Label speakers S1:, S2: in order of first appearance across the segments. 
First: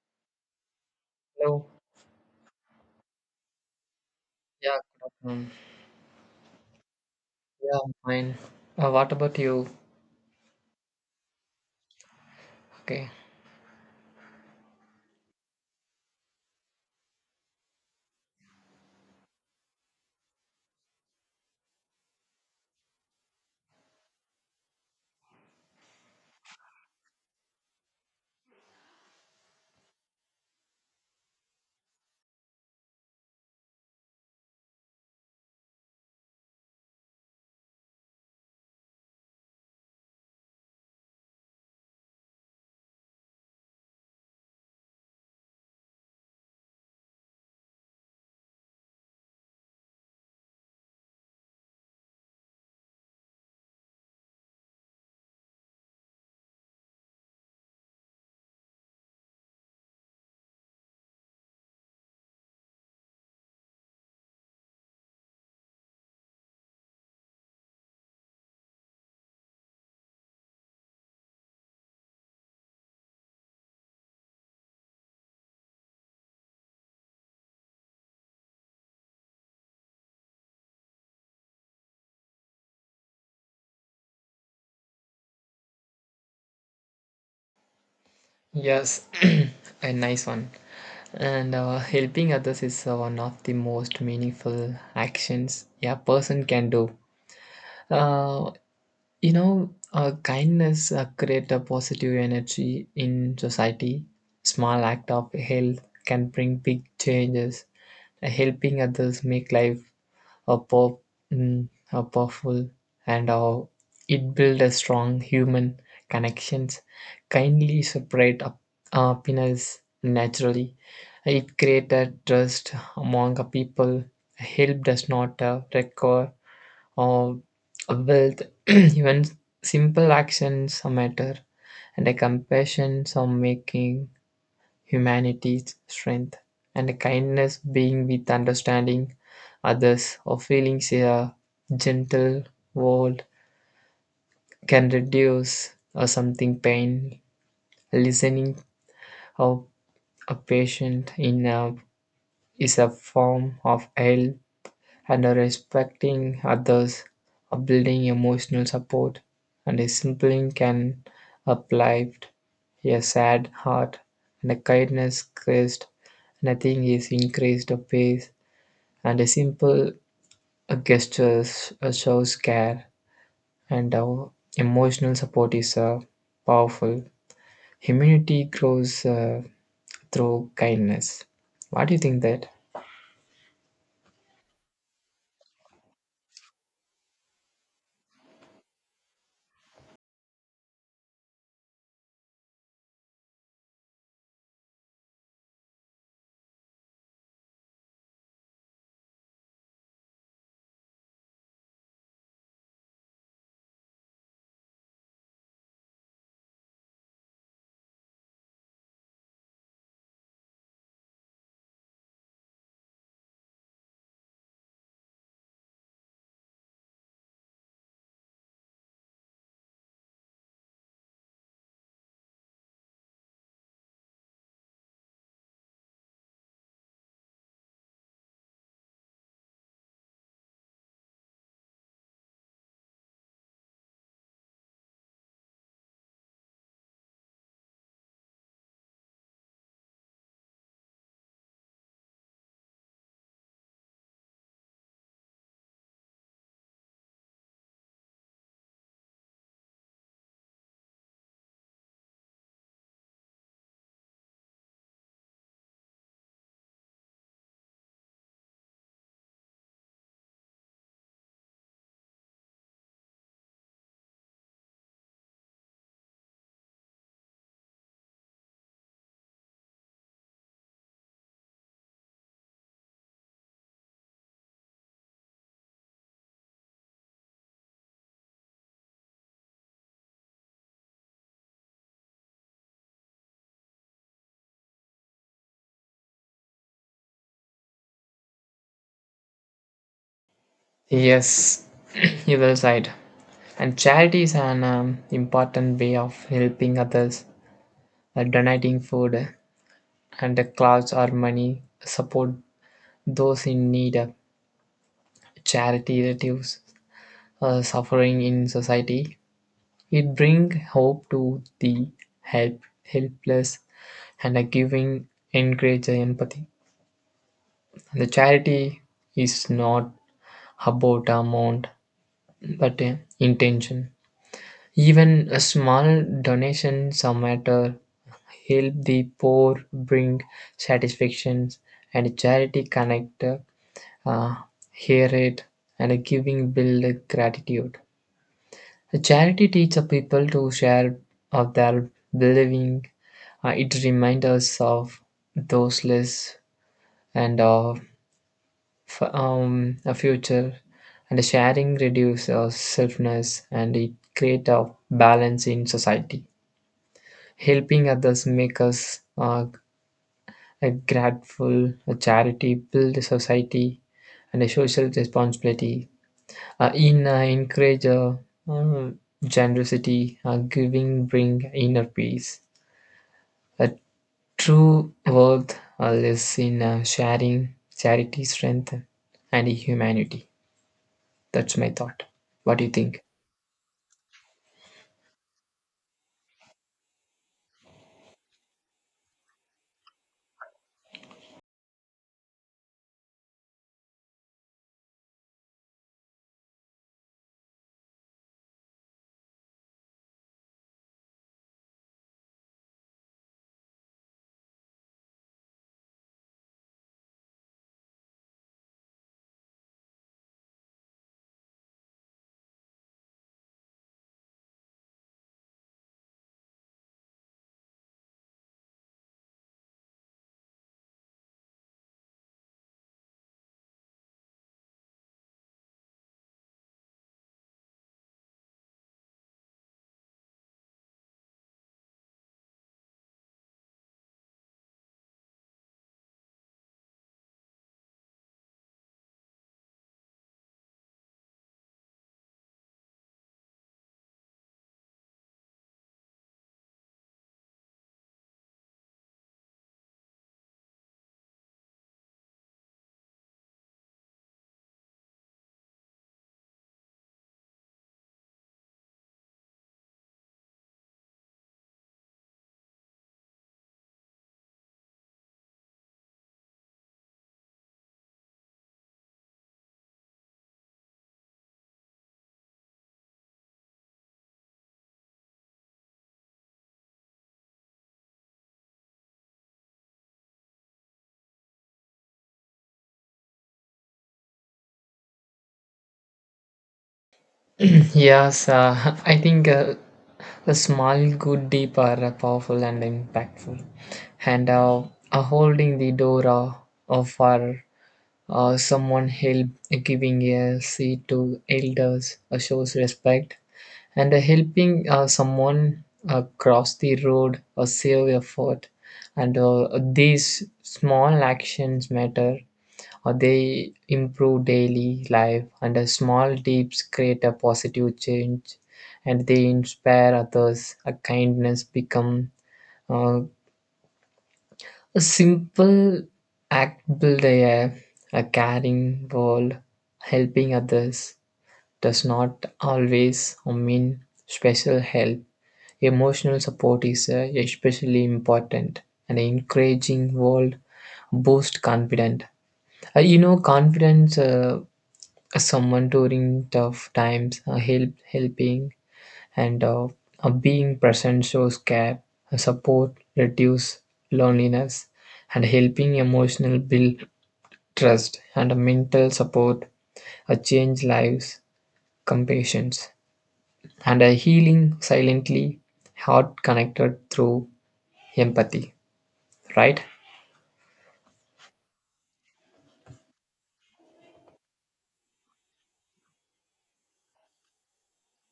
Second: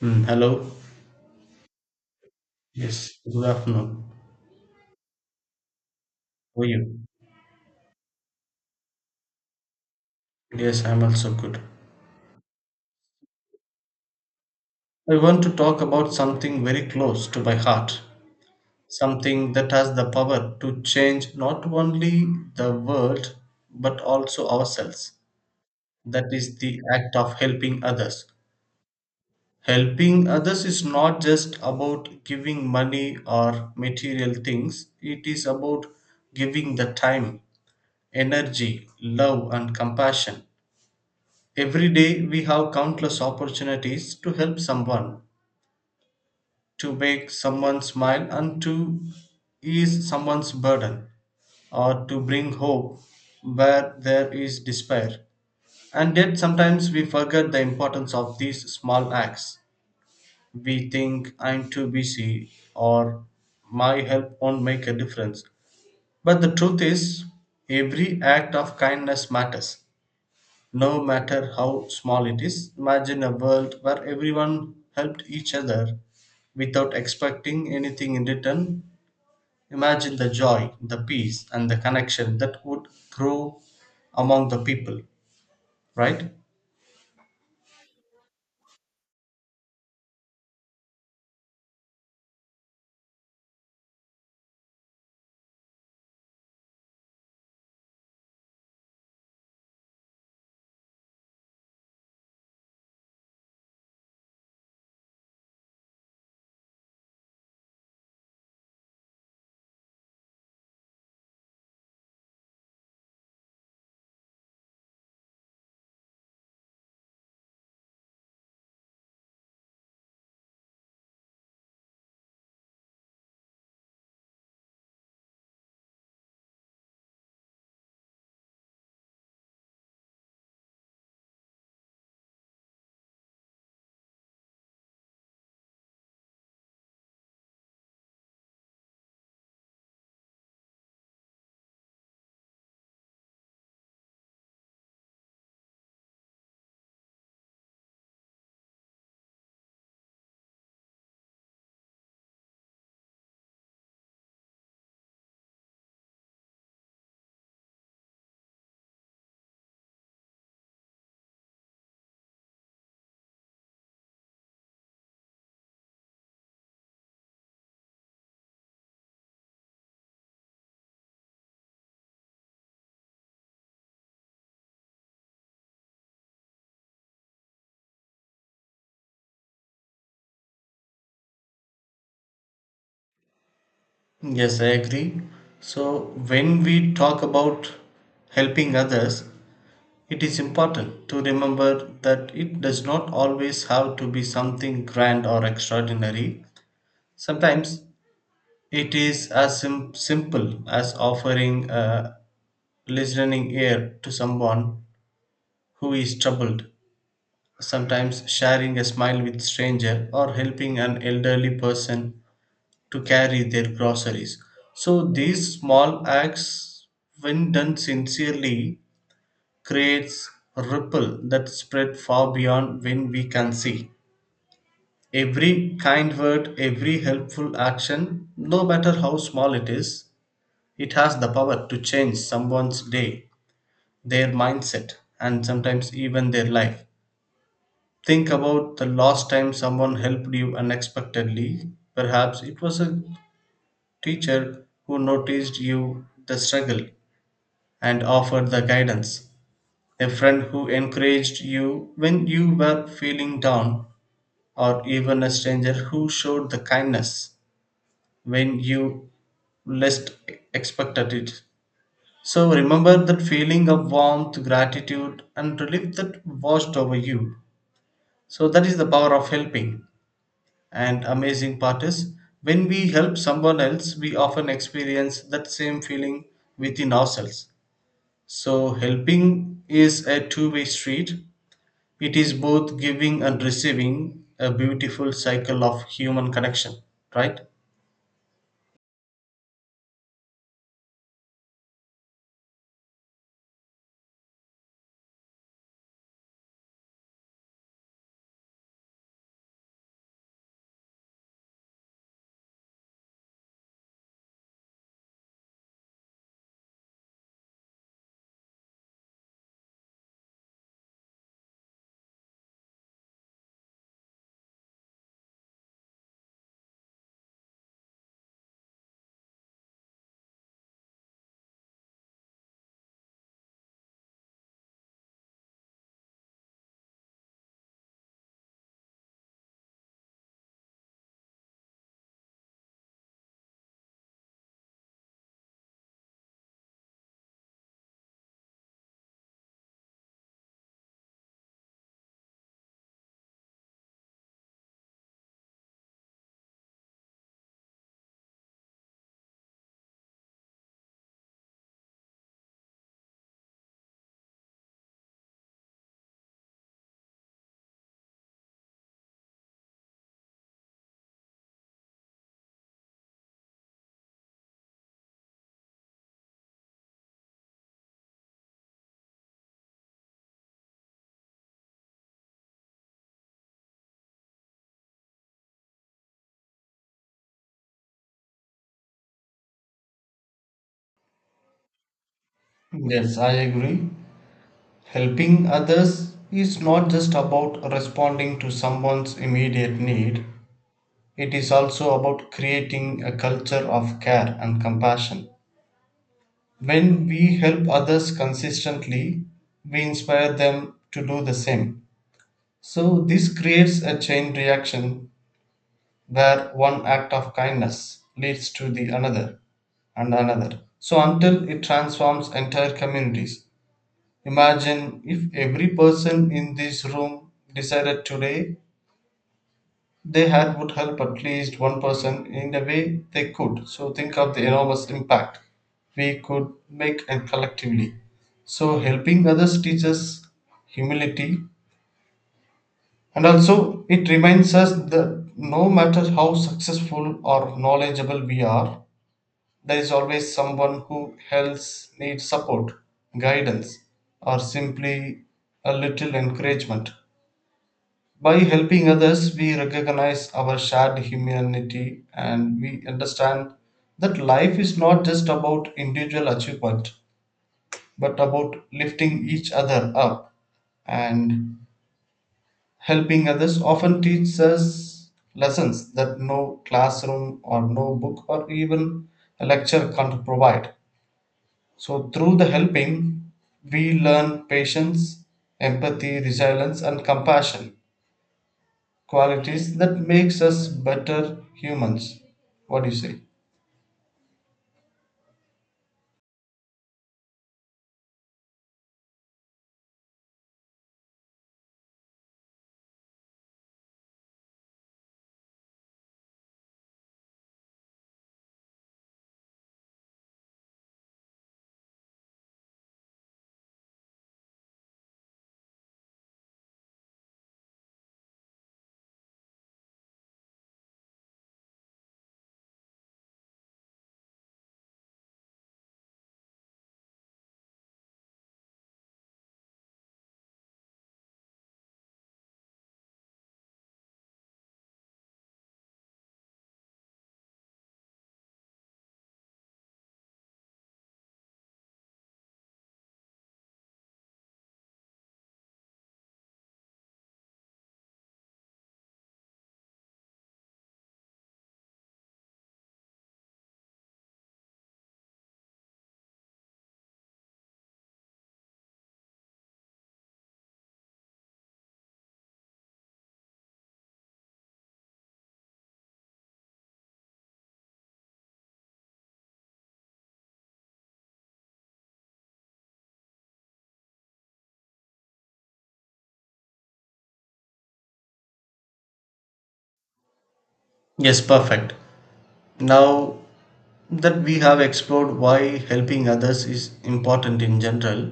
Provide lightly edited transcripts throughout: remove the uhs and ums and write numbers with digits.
S1: Hello.
S2: Hello.
S1: Yes, good afternoon.
S2: Yeah, good afternoon.
S1: How are you?
S2: Yeah, I'm fine. What about you?
S1: Yes, I'm also good.
S2: Okay.
S1: I want to talk about something very close to my heart, something that has the power to change not only the world but also ourselves. That is the act of helping others. Helping others is not just about giving money or material things, it is about giving the time, energy, love, and compassion. Every day we have countless opportunities to help someone, to make someone smile, and to ease someone's burden, or to bring hope where there is despair. And yet, sometimes we forget the importance of these small acts. We think, I'm too busy, or my help won't make a difference. But the truth is, every act of kindness matters, no matter how small it is. Imagine a world where everyone helped each other without expecting anything in return. Imagine the joy, the peace, and the connection that would grow among the people, right?
S2: Yes, a nice one. And helping others is one of the most meaningful actions a person can do. Uh, kindness create a positive energy in society. Small act of help can bring big changes. Helping others make life a pop, a powerful, and it built a strong human connections. Kindly separate up, happiness naturally. It created trust among a people. Help does not require or wealth. Even simple actions matter, and a compassion some making humanity's strength, and kindness being with understanding others or feeling a gentle world can reduce or something pain. Listening of a patient in a, is a form of health and respecting others, building emotional support, and a simple can uplift a sad heart, and a kindness crest. Nothing is increased a pace, and a simple gestures shows care, and our emotional support is powerful. Immunity grows through kindness. What do you think that?
S1: Yes, I agree. So, when we talk about helping others, it is important to remember that it does not always have to be something grand or extraordinary. Sometimes it is as simple as offering a listening ear to someone who is troubled, sometimes sharing a smile with stranger or helping an elderly person to carry their groceries. So these small acts when done sincerely creates a ripple that spread far beyond when we can see. Every kind word, every helpful action, no matter how small it is, it has the power to change someone's day, their mindset, and sometimes even their life. Think about the last time someone helped you unexpectedly. Perhaps it was a teacher who noticed you the struggle and offered the guidance, a friend who encouraged you when you were feeling down, or even a stranger who showed the kindness when you least expected it. So remember that feeling of warmth, gratitude, and relief that washed over you. So that is the power of helping. And amazing part is when we help someone else, we often experience that same feeling within ourselves. So helping is a two-way street, it is both giving and receiving a beautiful cycle of human connection, right?
S2: Yes, you well said. And charity is an important way of helping others, like donating food and clothes or money, support those in need. Charity reduces suffering in society. It brings hope to the helpless and a giving encourages empathy. The charity is not about amount but intention. Even a small donation, some matter help the poor bring satisfactions and charity connect uh, hear it and giving build gratitude. Charity teaches people to share of their believing. It reminds us of those less and of a future. And sharing reduces selfness and it creates a balance in society. Helping others make us a grateful, a charity, build a society, and a social responsibility. In encourage uh, generosity, giving bring inner peace. A true worth lives in sharing, charity, strength, and humanity. That's my thought. What do you think?
S1: Yes, I agree. Helping others is not just about responding to someone's immediate need, it is also about creating a culture of care and compassion. When we help others consistently, we inspire them to do the same. So, this creates a chain reaction where one act of kindness leads to the another and another, so until it transforms entire communities. Imagine if every person in this room decided today they had would help at least one person in the way they could. So think of the enormous impact we could make and collectively. So helping others teaches humility, and also it reminds us that no matter how successful or knowledgeable we are, there is always someone who else needs support, guidance, or simply a little encouragement. By helping others, we recognize our shared humanity and we understand that life is not just about individual achievement but about lifting each other up. And helping others often teaches us lessons that no classroom or no book or even a lecture can't provide. So, through the helping, we learn patience, empathy, resilience, and compassion, qualities that makes us better humans. What do you say?
S2: Yes, I think a small good deed are powerful and impactful, and holding the door of our someone help, giving a seat to elders shows respect, and helping someone cross the road or save a and these small actions matter or they improve daily life and a small deeds create a positive change and they inspire others a kindness become uh, a simple act build a caring world helping others does not always mean special help emotional support is especially important and encouraging world boost confidence you know confidence someone during tough times, helping and being present shows care, support reduce loneliness, and helping emotional build trust and mental support change lives, compassions, and a healing silently, heart connected through empathy. Right?
S1: Yes, perfect. Now that we have explored why helping others is important in general,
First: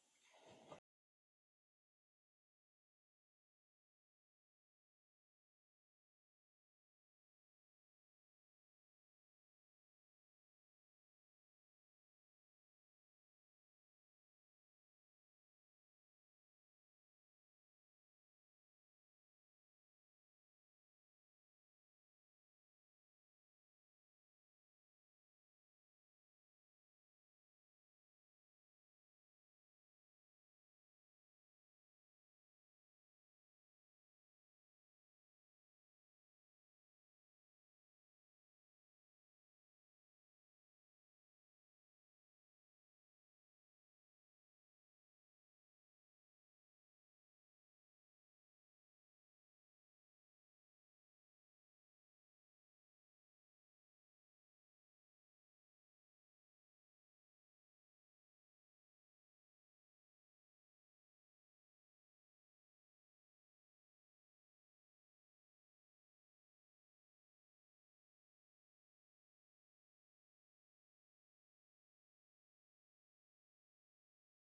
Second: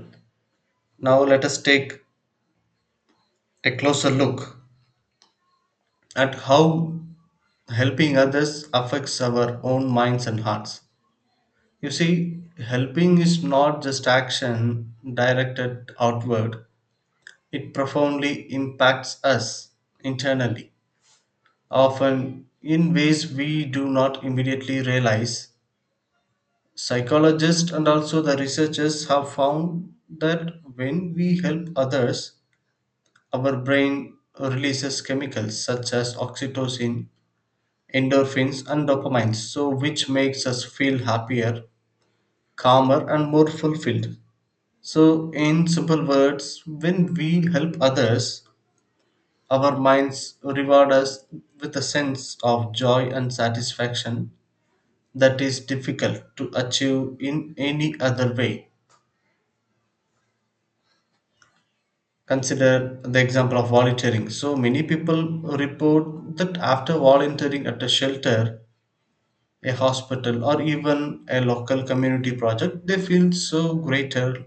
S1: now let us take a closer look at how helping others affects our own minds and hearts. You see, helping is not just action directed outward, it profoundly impacts us internally, often in ways we do not immediately realize. Psychologists and also the researchers have found that when we help others, our brain releases chemicals such as oxytocin, endorphins, and dopamine, so which makes us feel happier, calmer, and more fulfilled. So, in simple words, when we help others, our minds reward us with a sense of joy and satisfaction that is difficult to achieve in any other way. Consider the example of volunteering. So many people report that after volunteering at a shelter, a hospital, or even a local community project, they feel so greater,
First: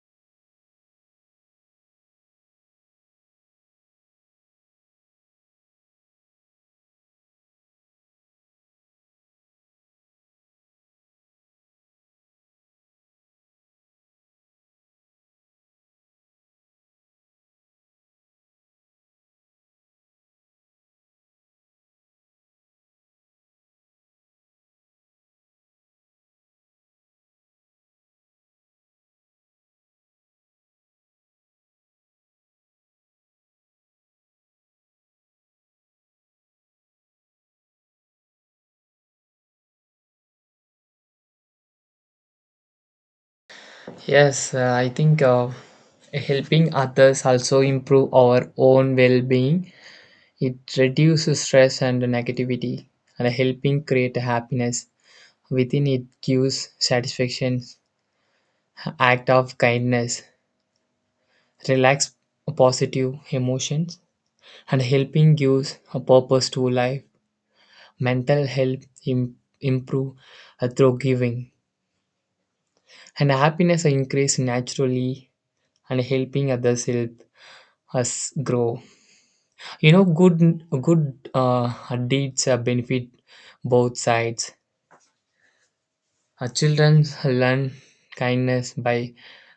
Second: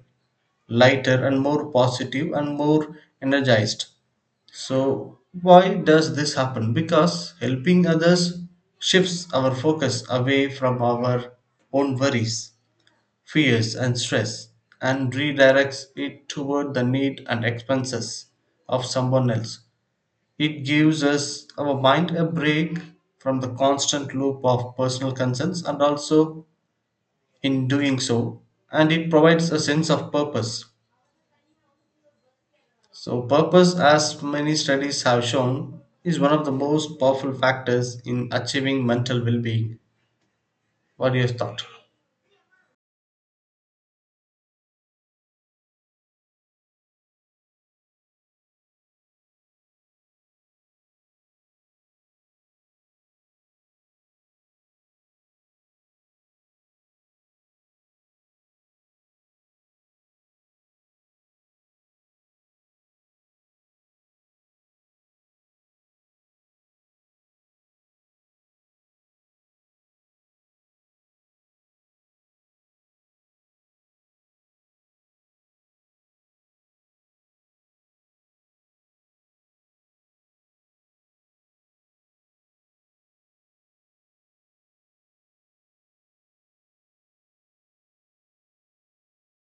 S1: lighter, and more positive and more energized. So, why does this happen? Because helping others shifts our focus away from our own worries, fears and stress, and redirects it toward the need and expenses of someone else. It gives us our mind a break from the constant loop of personal concerns, and also in doing so and it provides a sense of purpose. So purpose, as many studies have shown, is one of the most powerful factors in achieving mental well-being. What do you thought?
S2: Yes, I think helping others also improve our own well-being. It reduces stress and negativity, and helping create happiness within it gives satisfaction, act of kindness, relax positive emotions, and helping gives a purpose to life. Mental health improve through giving, and happiness increase naturally, and helping others help us grow. You know, good deeds benefit both sides. Children learn kindness by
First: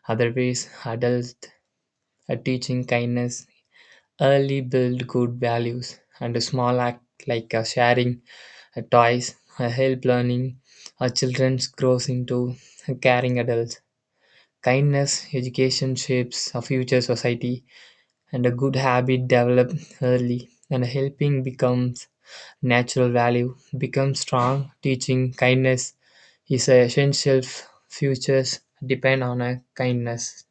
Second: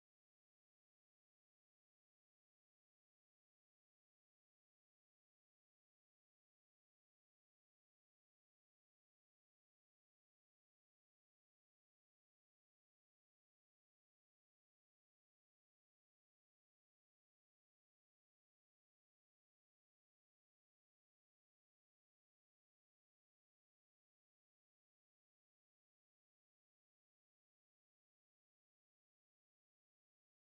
S2: other ways. Adults teaching kindness early build good values, and a small act like sharing toys help learning. Children grows into caring adults. Kindness education shapes a future society, and a good habit developed early and helping becomes natural value. Becomes strong, teaching kindness is essential. Futures depend on a kindness.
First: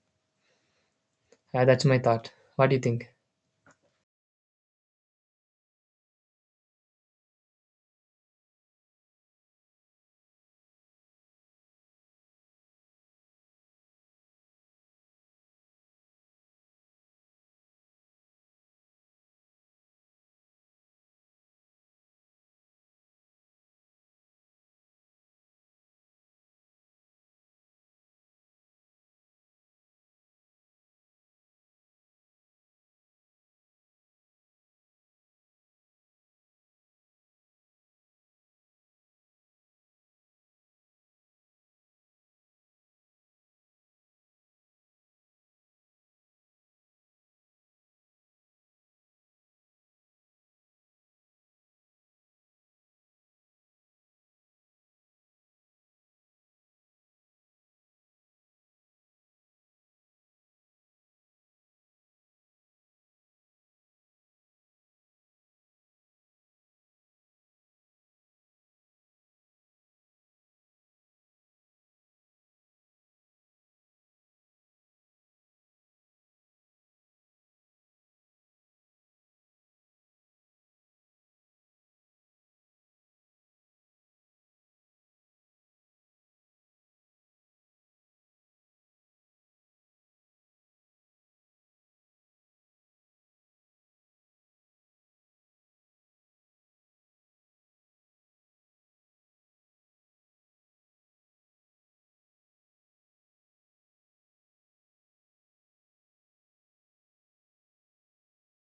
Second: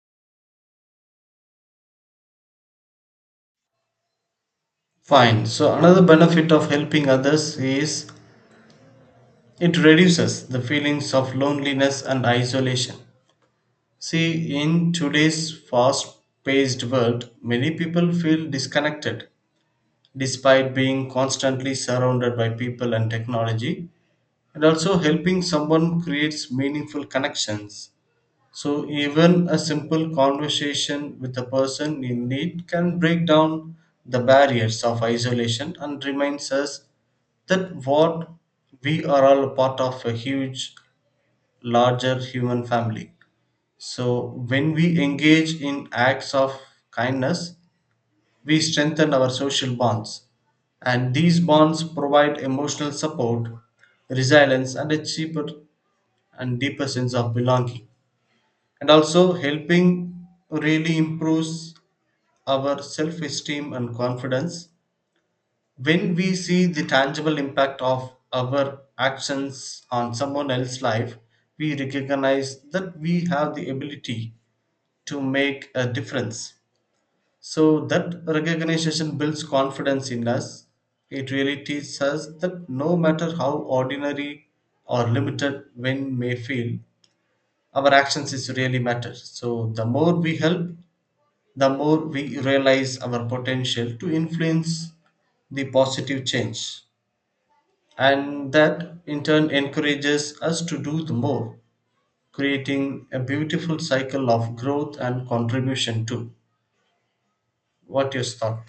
S2: That's my thought. What do you think?
S1: Fine. So another benefit of helping others is it reduces the feelings of loneliness and isolation. See, in today's fast paced world, many people feel disconnected despite being constantly surrounded by people and technology. And also, helping someone creates meaningful connections. So, even a simple conversation with a person in need can break down the barriers of isolation and reminds us that what we are all a part of a huge larger human family. So, when we engage in acts of kindness, we strengthen our social bonds. And these bonds provide emotional support, resilience, and a cheaper and deeper sense of belonging. And also, helping really improves our self esteem and confidence. When we see the tangible impact of our actions on someone else's life, we recognize that we have the ability to make a difference. So that recognition builds confidence in us. It really teaches us that no matter how ordinary or limited one may feel, our actions is really matter. So the more we help, the more we realize our potential to influence the positive change. And that in turn encourages us to do the more, creating a beautiful cycle of growth and contribution too. What your thought?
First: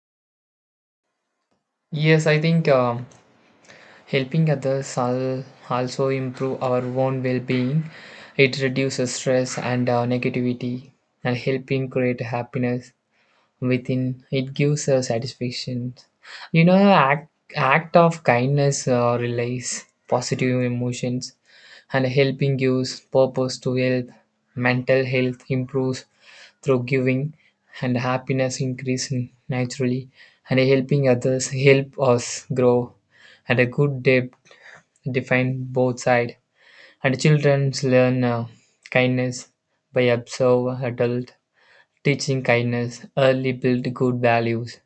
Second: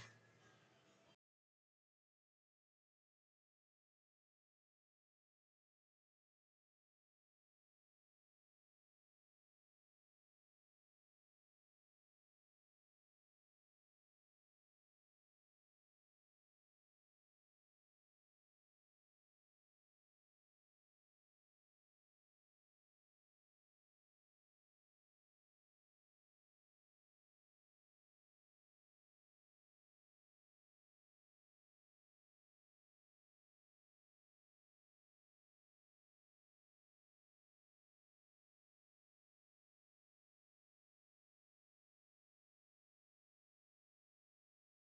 S2: Yes, I think helping others also improve our own well-being. It reduces stress and negativity, and helping create happiness within it gives a satisfaction, you know, act of kindness relays positive emotions and helping gives purpose to help mental health improves through giving and happiness increase naturally and helping others help us grow and a good debt define both sides and children learn kindness by observe adult. Teaching kindness, early build good values,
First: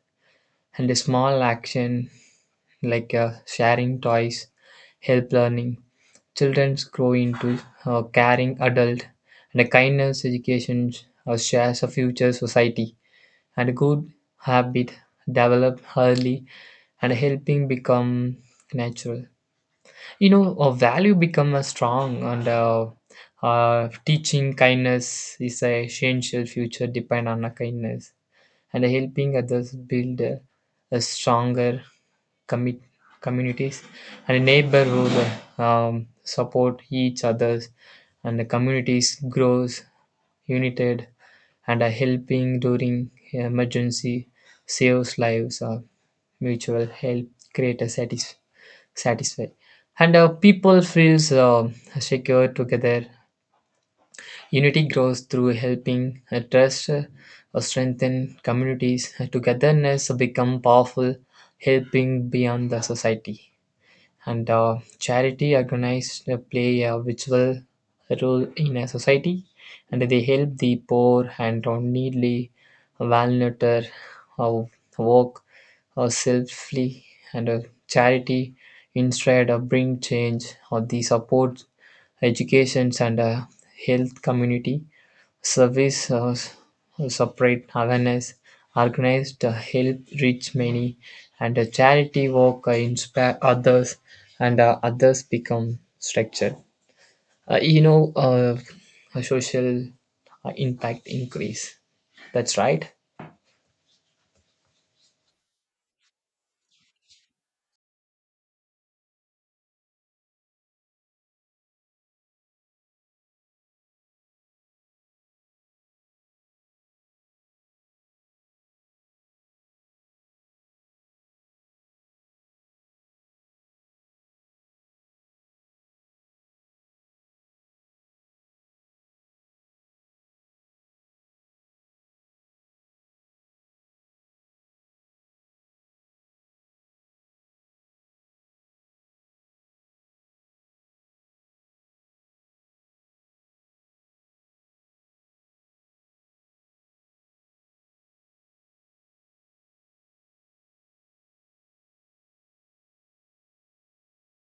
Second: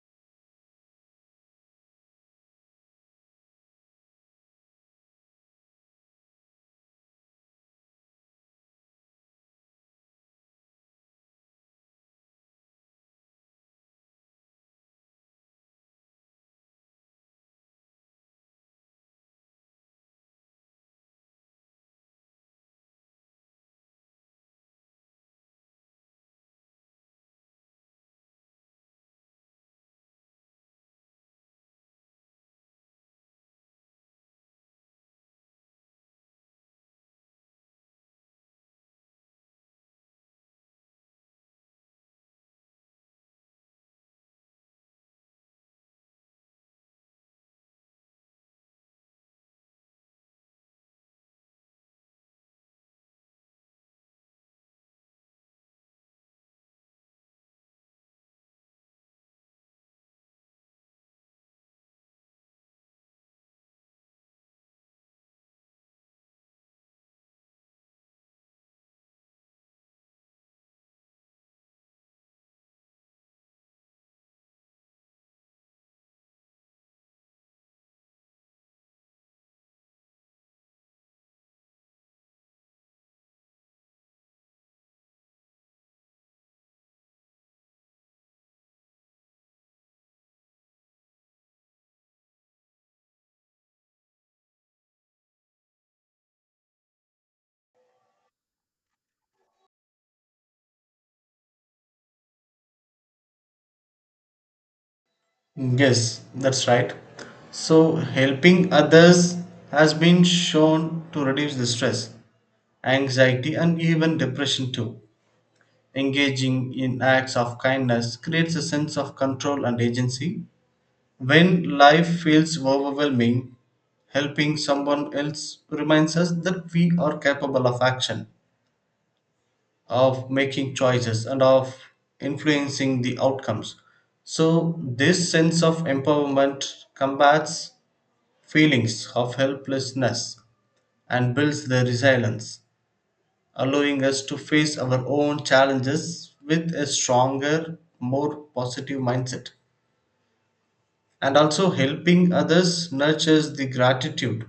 S2: and a small action like sharing toys help learning. Children grow into caring adult, and a kindness education shares a future society. And a good habit develop early and helping become natural. You know, a value become a strong and teaching kindness is a essential future depend on a kindness and helping others build a stronger commit communities and neighborhood support each others and the communities grows united and are helping during emergency saves lives or mutual help create a satisfy and people feels secure together. Unity grows through helping trust or strengthen communities. Togetherness become powerful, helping beyond the society. And charity organized play a vital role in a society, and they help the poor and needy, vulnerable, uh, work selflessly, and charity instead of bring change or the support educations and health community services separate awareness, organized help reach many, and charity work inspire others, and others become structured. Uh, you know, uh, a social impact increase. That's right.
S1: Yes, that's right. So, helping others has been shown to reduce the stress, anxiety, and even depression too. Engaging in acts of kindness creates a sense of control and agency. When life feels overwhelming, helping someone else reminds us that we are capable of action, of making choices, and of influencing the outcomes. So, this sense of empowerment combats feelings of helplessness and builds the resilience, allowing us to face our own challenges with a stronger, more positive mindset. And also, helping others nurtures the gratitude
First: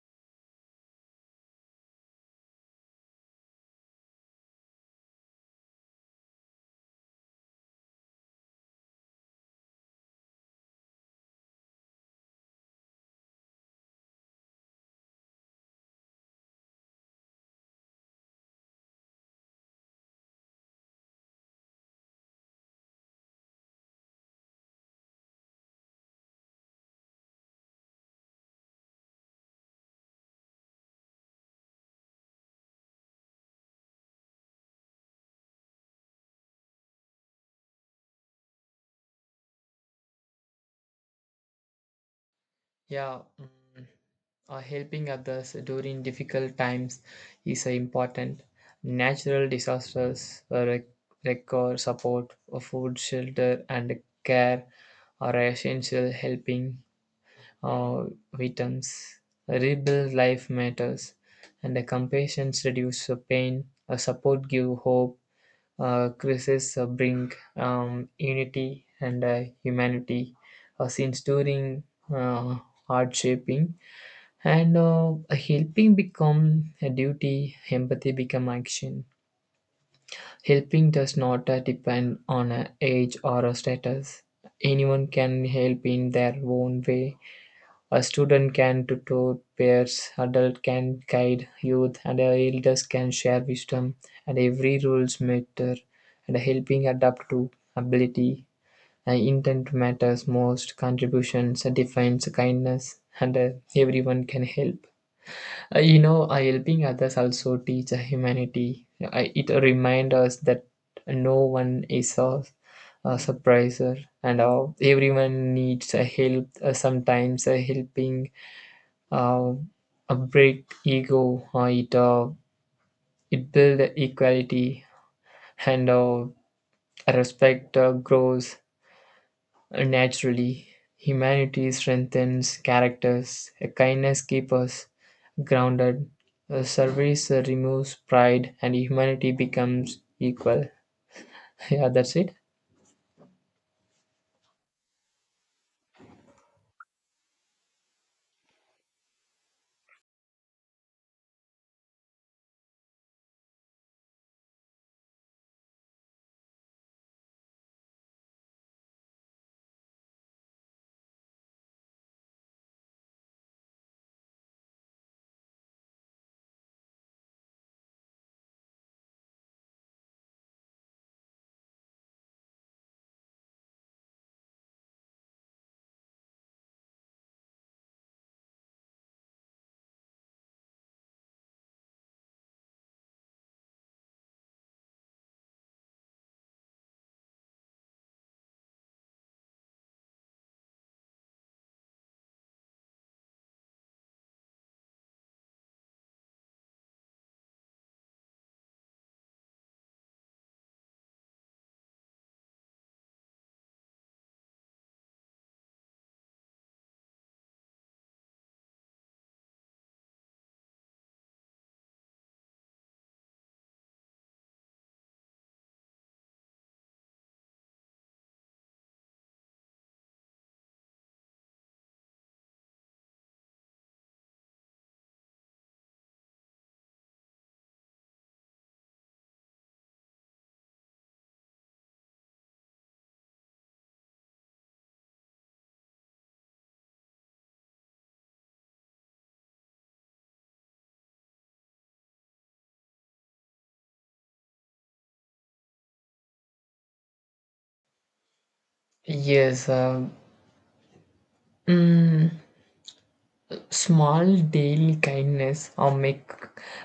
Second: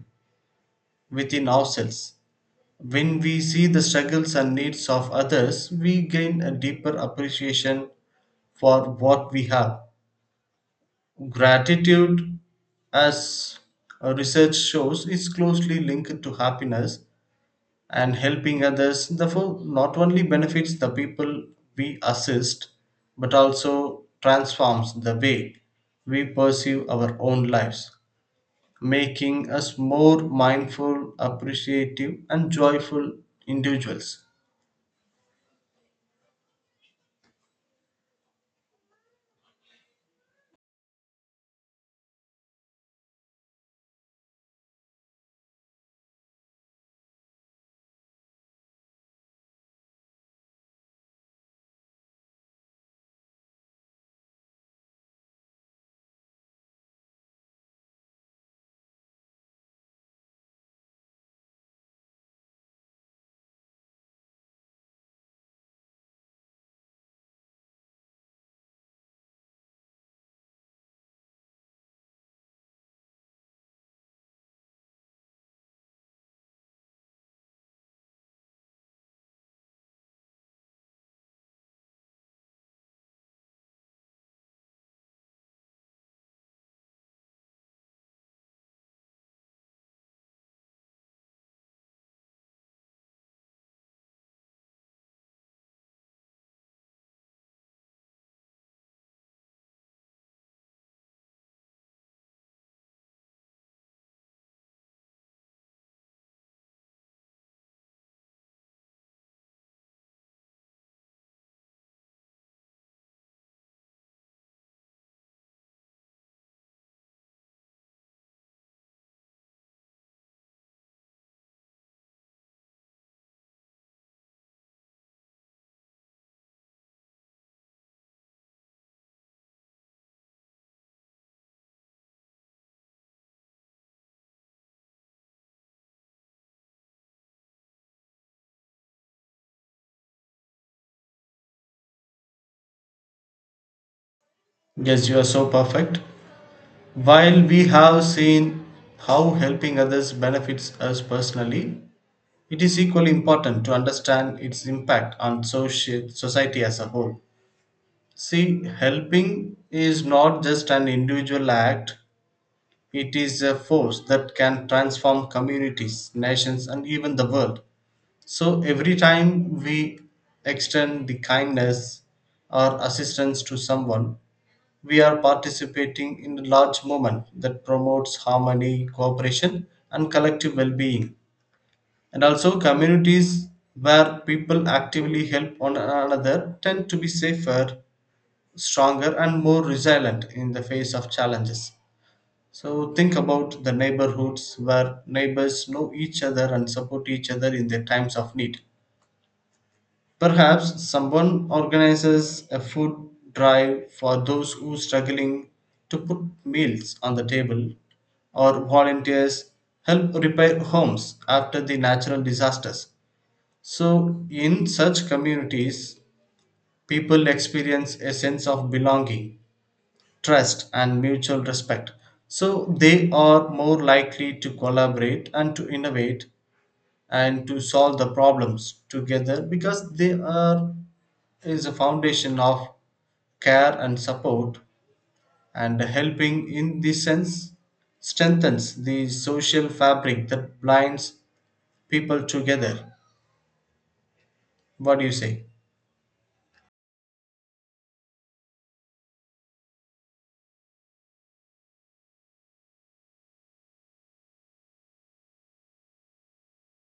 S1: within ourselves. When we see the struggles and needs of others, we gain a deeper appreciation for what we have. Gratitude, as research shows, is closely linked to happiness, and helping others therefore not only benefits the people we assist but also transforms the way we perceive our own lives, making us more mindful appreciative and joyful individuals.
S2: Yeah. Mm. Helping others during difficult times is important. Natural disasters require support, of food, shelter, and care are essential. Helping uh, victims rebuild life matters, and the compassion reduces pain. Support give hope. Crisis bring unity and humanity. Since during uh, hard shaping and helping become a duty empathy become action helping does not depend on a age or a status anyone can help in their own way a student can tutor peers adult can guide youth and elders can share wisdom and every rules matter and helping adapt to ability and intent matters most contributions defines kindness and everyone can help. Helping others also teach humanity. It reminds us that no one is a surpriser and everyone needs help. Sometimes helping uh, break ego. It it build equality and respect grows naturally. Humanity strengthens characters. Kindness keeps us grounded. Service removes pride and humanity becomes equal. Yeah, that's it.
S1: Yes, you are so perfect. While we have seen how helping others benefits us personally, it is equally important to understand its impact on social society as a whole. See, helping is not just an individual act, it is a force that can transform communities, nations, and even the world. So, every time we extend the kindness or assistance to someone, we are participating in a large movement that promotes harmony, cooperation, and collective well being. And also, communities where people actively help one another tend to be safer, stronger and more resilient in the face of challenges. So think about the neighborhoods where neighbors know each other and support each other in their times of need. Perhaps someone organizes a food drive for those who are struggling to put meals on the table, or volunteers help repair homes after the natural disasters. So, in such communities, people experience a sense of belonging, trust and mutual respect, so they are more likely to collaborate and to innovate and to solve the problems together because they are is a foundation of care and support, and helping in this sense strengthens the social fabric that binds people together. What do you say?
S2: Yes. Mm, small daily kindness or make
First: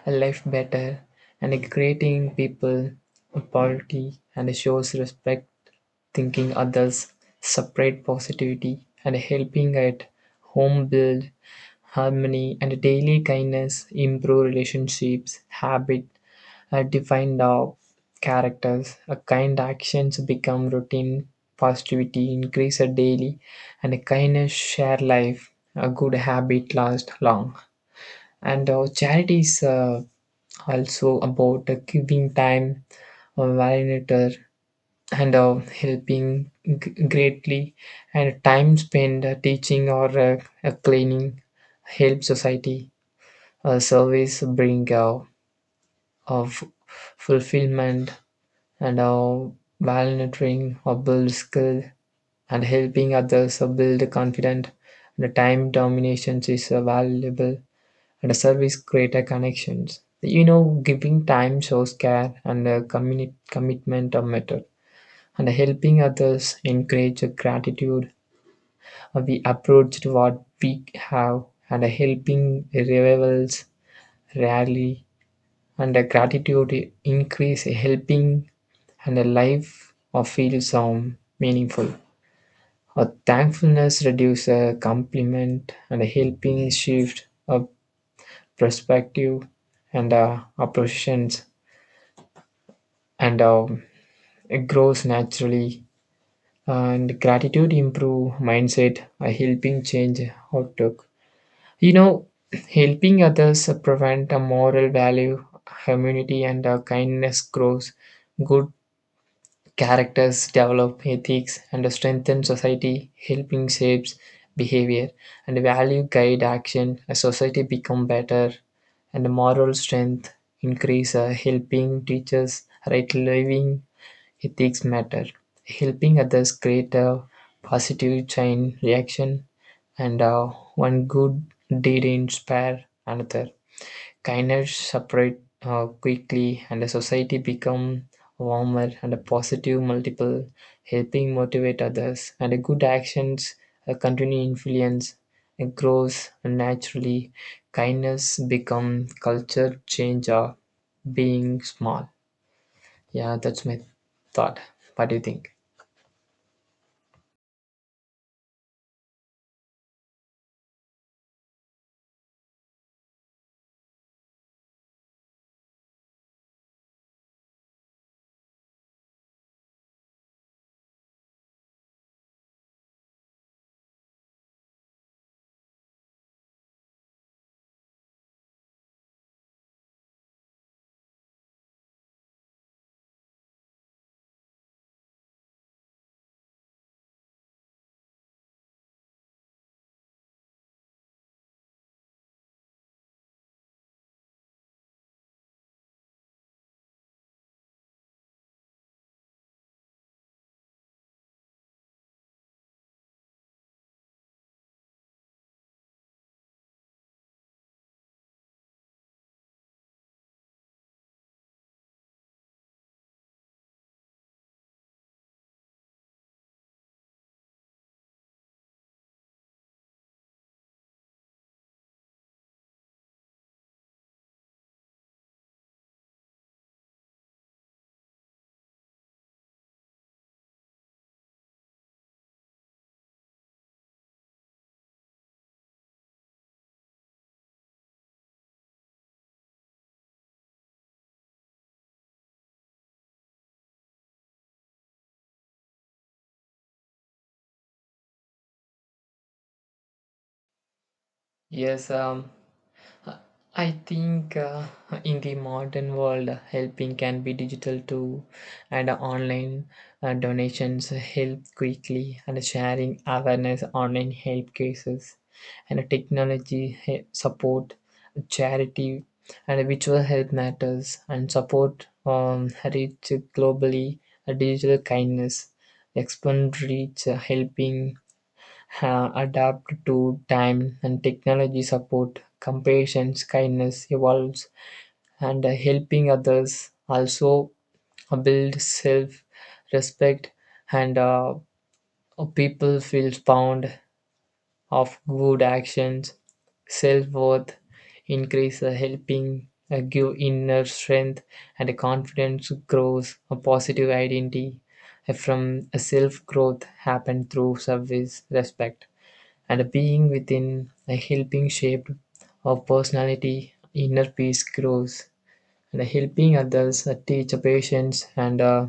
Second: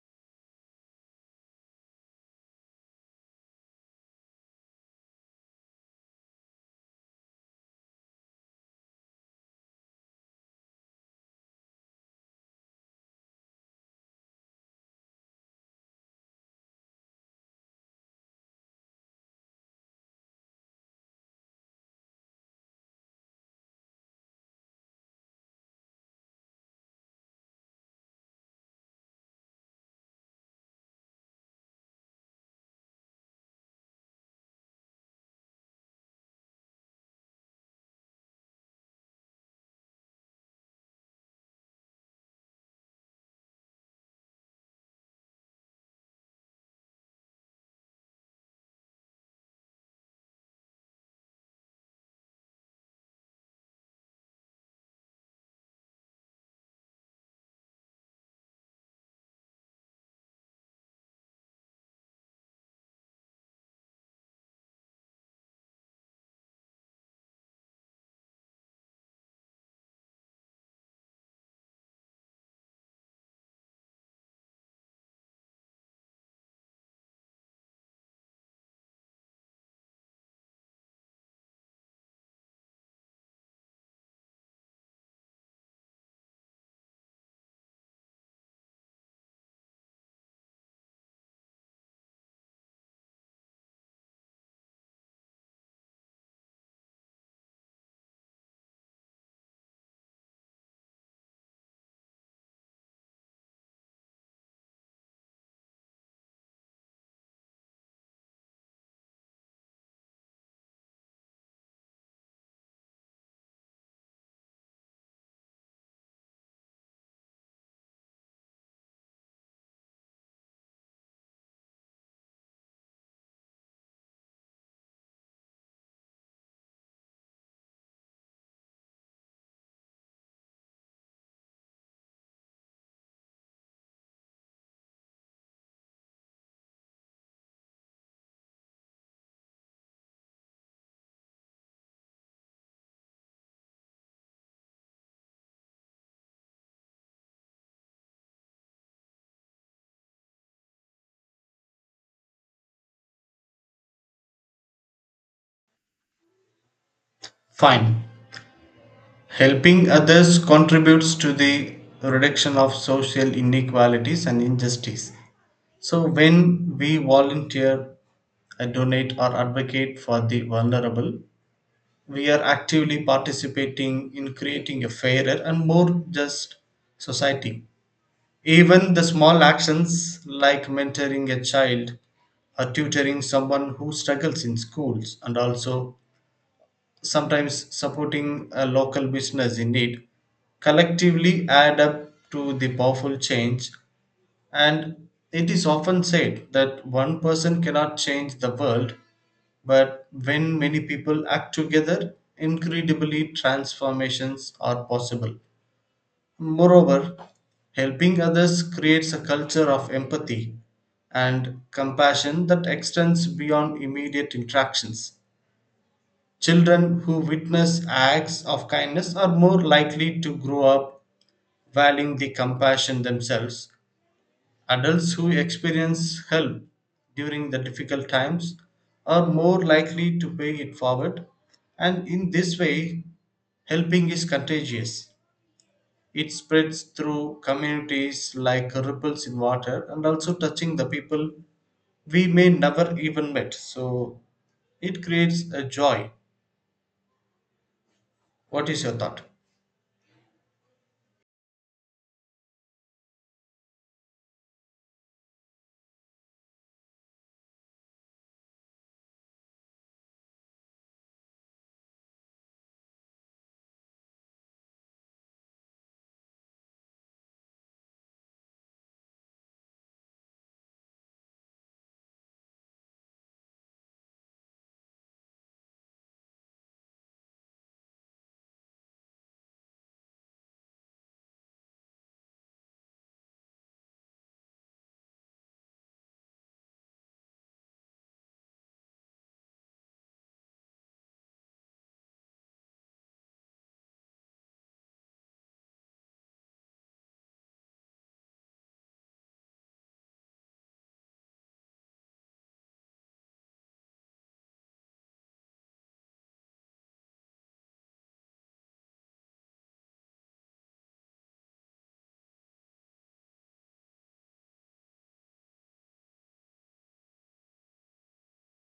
S2: life better and it creating people equality and it shows respect, thinking others, separate positivity and helping at home build harmony and daily kindness improve relationships, habit, defined of characters, a kind actions become routine, positivity increase a daily and a kindness share life a good habit last long and our charity is also about giving time validator and helping greatly and time spent teaching or cleaning help society service bring of fulfillment and volunteering or build skill and helping others build confidence and time domination is valuable and a service greater connections, you know, giving time shows care and a commitment of method and helping others encourage gratitude. We approach to what we have and helping rivals rarely and a gratitude increase helping and a life of feels some meaningful a thankfulness reduce a compliment and a helping shift of perspective and appreciations and it grows naturally and gratitude improve mindset a helping change outlook, you know, helping others prevent a moral value humanity and kindness grows good. Characters develop ethics and strengthen society, helping shapes behavior and value guide action. A society become better and moral strength increase, helping teachers right living ethics matter. Helping others create a positive chain reaction and one good deed inspire another. Kindness separate quickly, and the society become warmer and a positive multiple, helping motivate others. And the good actions continue influence and grows naturally. Kindness become culture change of being small. Yeah, that's my thought. What do you think?
S1: Fine. Helping others contributes to the reduction of social inequalities and injustice. So, when we volunteer, donate, or advocate for the vulnerable, we are actively participating in creating a fairer and more just society. Even the small actions like mentoring a child or tutoring someone who struggles in schools, and also sometimes supporting a local business in need, collectively add up to the powerful change. And it is often said that one person cannot change the world, but when many people act together, incredibly transformations are possible. Moreover, helping others creates a culture of empathy and compassion that extends beyond immediate interactions. Children who witness acts of kindness are more likely to grow up valuing the compassion themselves. Adults who experience help during the difficult times are more likely to pay it forward, and in this way, helping is contagious. It spreads through communities like ripples in water, and also touching the people we may never even met. So it creates a joy. What is your thought?
S2: Yes, I think in the modern world, helping can be digital too, and online donations help quickly, and sharing awareness online help cases, and technology support, charity, and virtual health matters, and support reach globally, digital kindness, expand reach, helping adapt to time and technology support compassion kindness evolves and helping others also build self respect and people feel fond of good actions self worth increase helping give inner strength and confidence grows a positive identity from self growth happen through service respect and a being within a helping shape of personality, inner peace grows. And helping others teach patience and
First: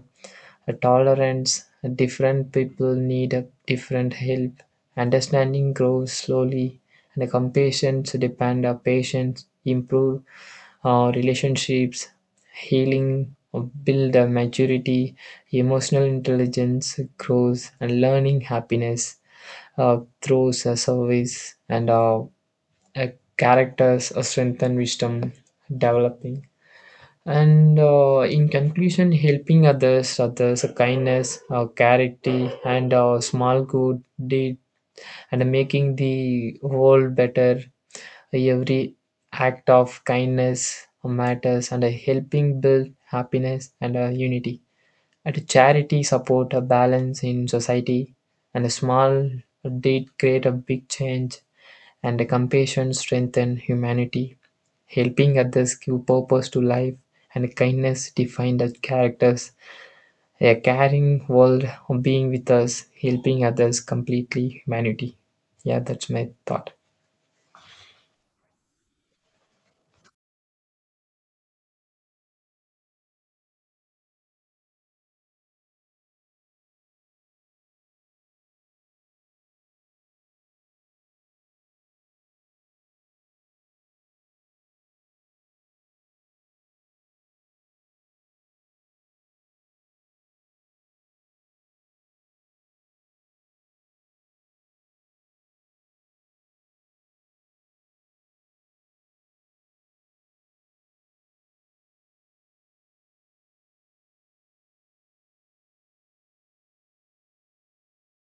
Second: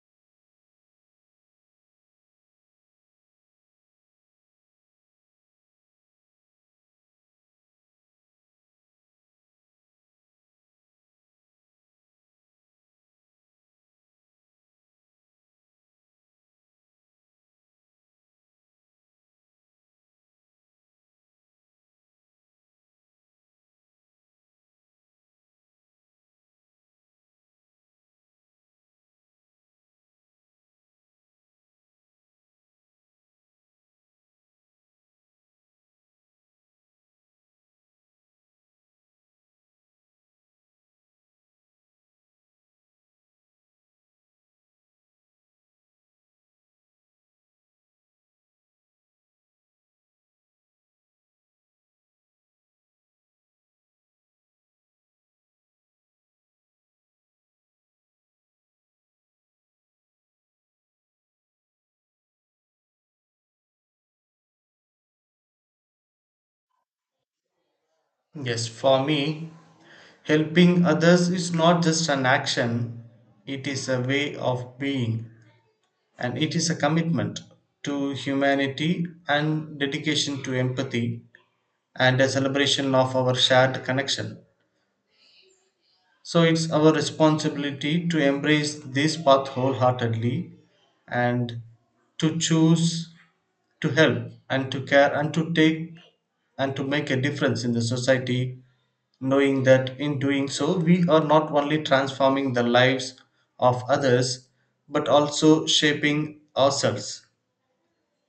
S2: a tolerance. Different people need a different help. Understanding grows slowly, and compassion to depend on patience, improve relationships, healing, or build a maturity, emotional intelligence grows, and learning happiness through service and a character's a strength and wisdom developing. And in conclusion, helping others, kindness, a charity, and a small good deed, and making the world better. Every act of kindness matters, and helping build happiness and unity. And charity support a balance in society, and a small deed create a big change and compassion strengthen humanity. Helping others give purpose to life and kindness define the characters. A caring world being with us, helping others completely humanity. Yeah, that's my thought.
S1: Yes, for me, helping others is not just an action, it is a way of being, and it is a commitment to humanity and dedication to empathy and a celebration of our shared connection. So it's our responsibility to embrace this path wholeheartedly, and to choose to help and to care and to take and to make a difference in the society, knowing that in doing so, we are not only transforming the lives of others but also shaping ourselves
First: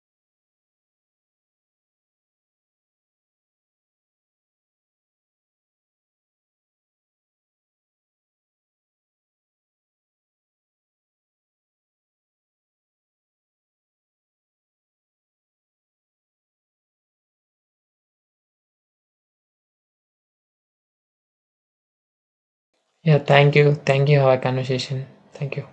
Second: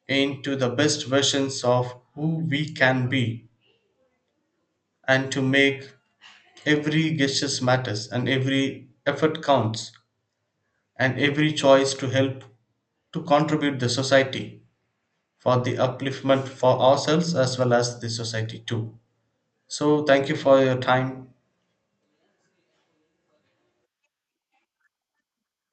S1: into the best versions of who we can be, and to make every gesture matters and every effort counts and every choice to help to contribute the society for the upliftment for ourselves as well as the society too. So thank you for your time.
S2: Yeah, thank you. Thank you for our conversation. Thank you.